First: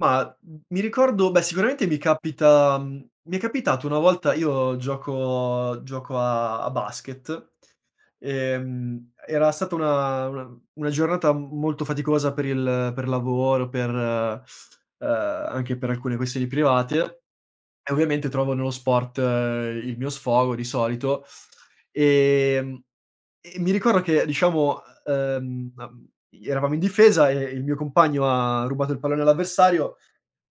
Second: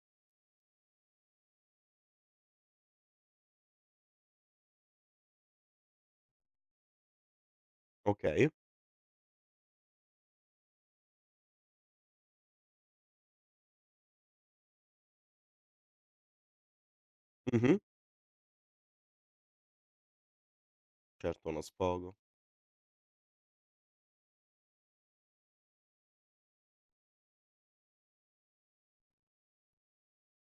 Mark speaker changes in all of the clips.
Speaker 1: Mah, mhmm, mi ricordo beh, sicuramente mi capita mhmm, mi è capitato una volta, io gioco gioco a a basket.
Speaker 2: Okay.
Speaker 1: Ehm, era stata una una una giornata m molto faticosa per il per lavoro, per ehm, anche per alcune questioni private
Speaker 2: Mh-mh.
Speaker 1: e ovviamente trovavo nello sport il mio sfogo, di solito.
Speaker 2: Certo, uno sfogo.
Speaker 1: Ehm, e mi ricordo che, diciamo, ehm, uhm eravamo in difesa e il mio compagno ha rubato il pallone all'avversario,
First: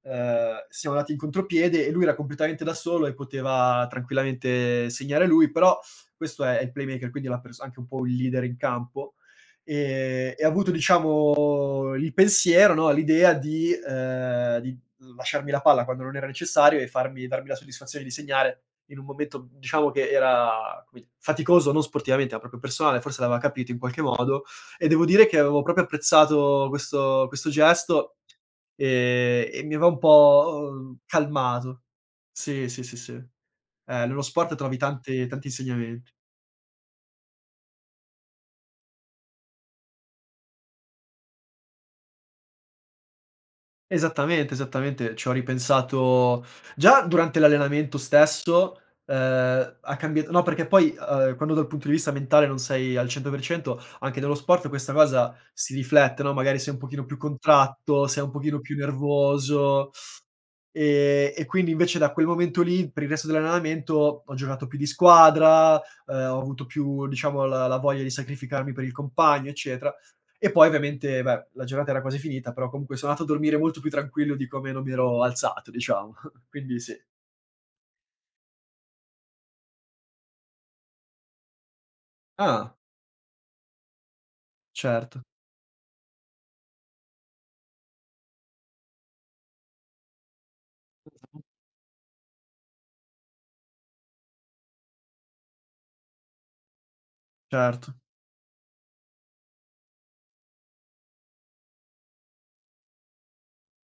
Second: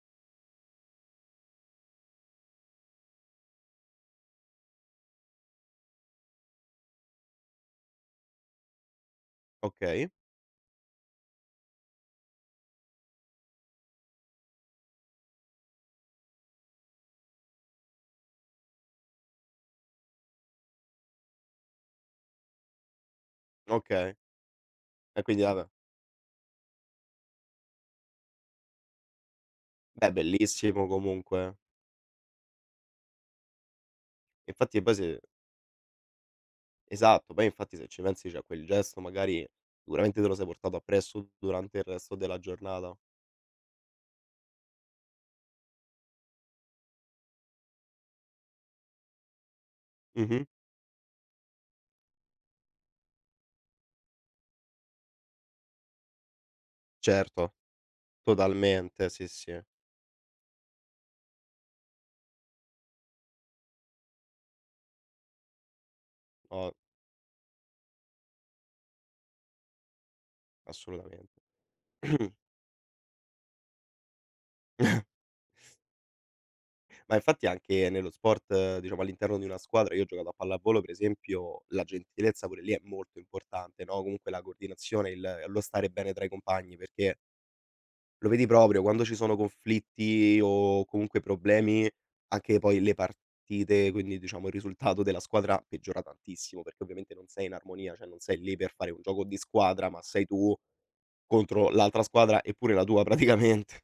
Speaker 1: ehm, siamo andati in contropiede e lui era completamente da solo e poteva tranquillamente segnare lui, però questo è è il playmaker, quindi è la pers anche un po' il leader in campo,
Speaker 2: Okay.
Speaker 1: ehm, e ha avuto diciamo il pensiero, no, l'idea di ehm, di lasciarmi la palla quando non era necessario e farmi darmi la soddisfazione di segnare in un momento, mhmm, diciamo che era come faticoso, non sportivamente, ma proprio personale, forse l'aveva capito in qualche
Speaker 2: Okay.
Speaker 1: modo. E devo
Speaker 2: E
Speaker 1: dire che
Speaker 2: quindi
Speaker 1: avevo
Speaker 2: vabbè.
Speaker 1: proprio apprezzato questo questo gesto, ehm, e mi aveva un
Speaker 2: Beh,
Speaker 1: po',
Speaker 2: bellissimo
Speaker 1: uhm,
Speaker 2: comunque.
Speaker 1: calmato. Sì, sì, sì, sì. Eh, nello sport trovi
Speaker 2: Infatti base
Speaker 1: tante tanti insegnamenti.
Speaker 2: Esatto, poi infatti se ci pensi, cioè quel gesto magari, sicuramente te lo sei portato appresso durante il resto della giornata.
Speaker 1: Esattamente, esattamente. C'ho ripensato già durante l'allenamento stesso, ehm, ha cambiat no,
Speaker 2: Mh-mh.
Speaker 1: perché poi, ehm, quando dal punto di vista mentale non sei al 100%, anche nello sport questa cosa si riflette, no, magari sei un pochino più
Speaker 2: Certo,
Speaker 1: contratto, sei un pochino più
Speaker 2: totalmente sì, sì.
Speaker 1: nervoso. E e quindi invece da quel momento lì, per il resto dell'allenamento ho giocato più di squadra, uhm, ho avuto
Speaker 2: O
Speaker 1: più diciamo la la voglia di sacrificarmi per il compagno, eccetera. E poi ovviamente,
Speaker 2: Assolutamente.
Speaker 1: beh, la giornata era quasi finita, però comunque sono andato a dormire molto più tranquillo di come non mi ero alzato diciamo. Quindi sì.
Speaker 2: Ma infatti anche nello sport, diciamo all'interno di una squadra, io ho giocato a pallavolo per esempio, la gentilezza pure lì
Speaker 1: Ah.
Speaker 2: è molto importante, no, comunque la coordinazione,
Speaker 1: Certo.
Speaker 2: il lo stare bene tra i compagni, perché lo vedi proprio, quando ci sono conflitti o comunque
Speaker 1: [unintelligible]
Speaker 2: problemi, anche poi le partite, quindi diciamo il risultato della squadra peggiora tantissimo, perché ovviamente non sei in armonia,
Speaker 1: Certo.
Speaker 2: cioè non sei lì per fare un gioco di squadra, ma sei tu contro l'altra squadra e pure la tua praticamente.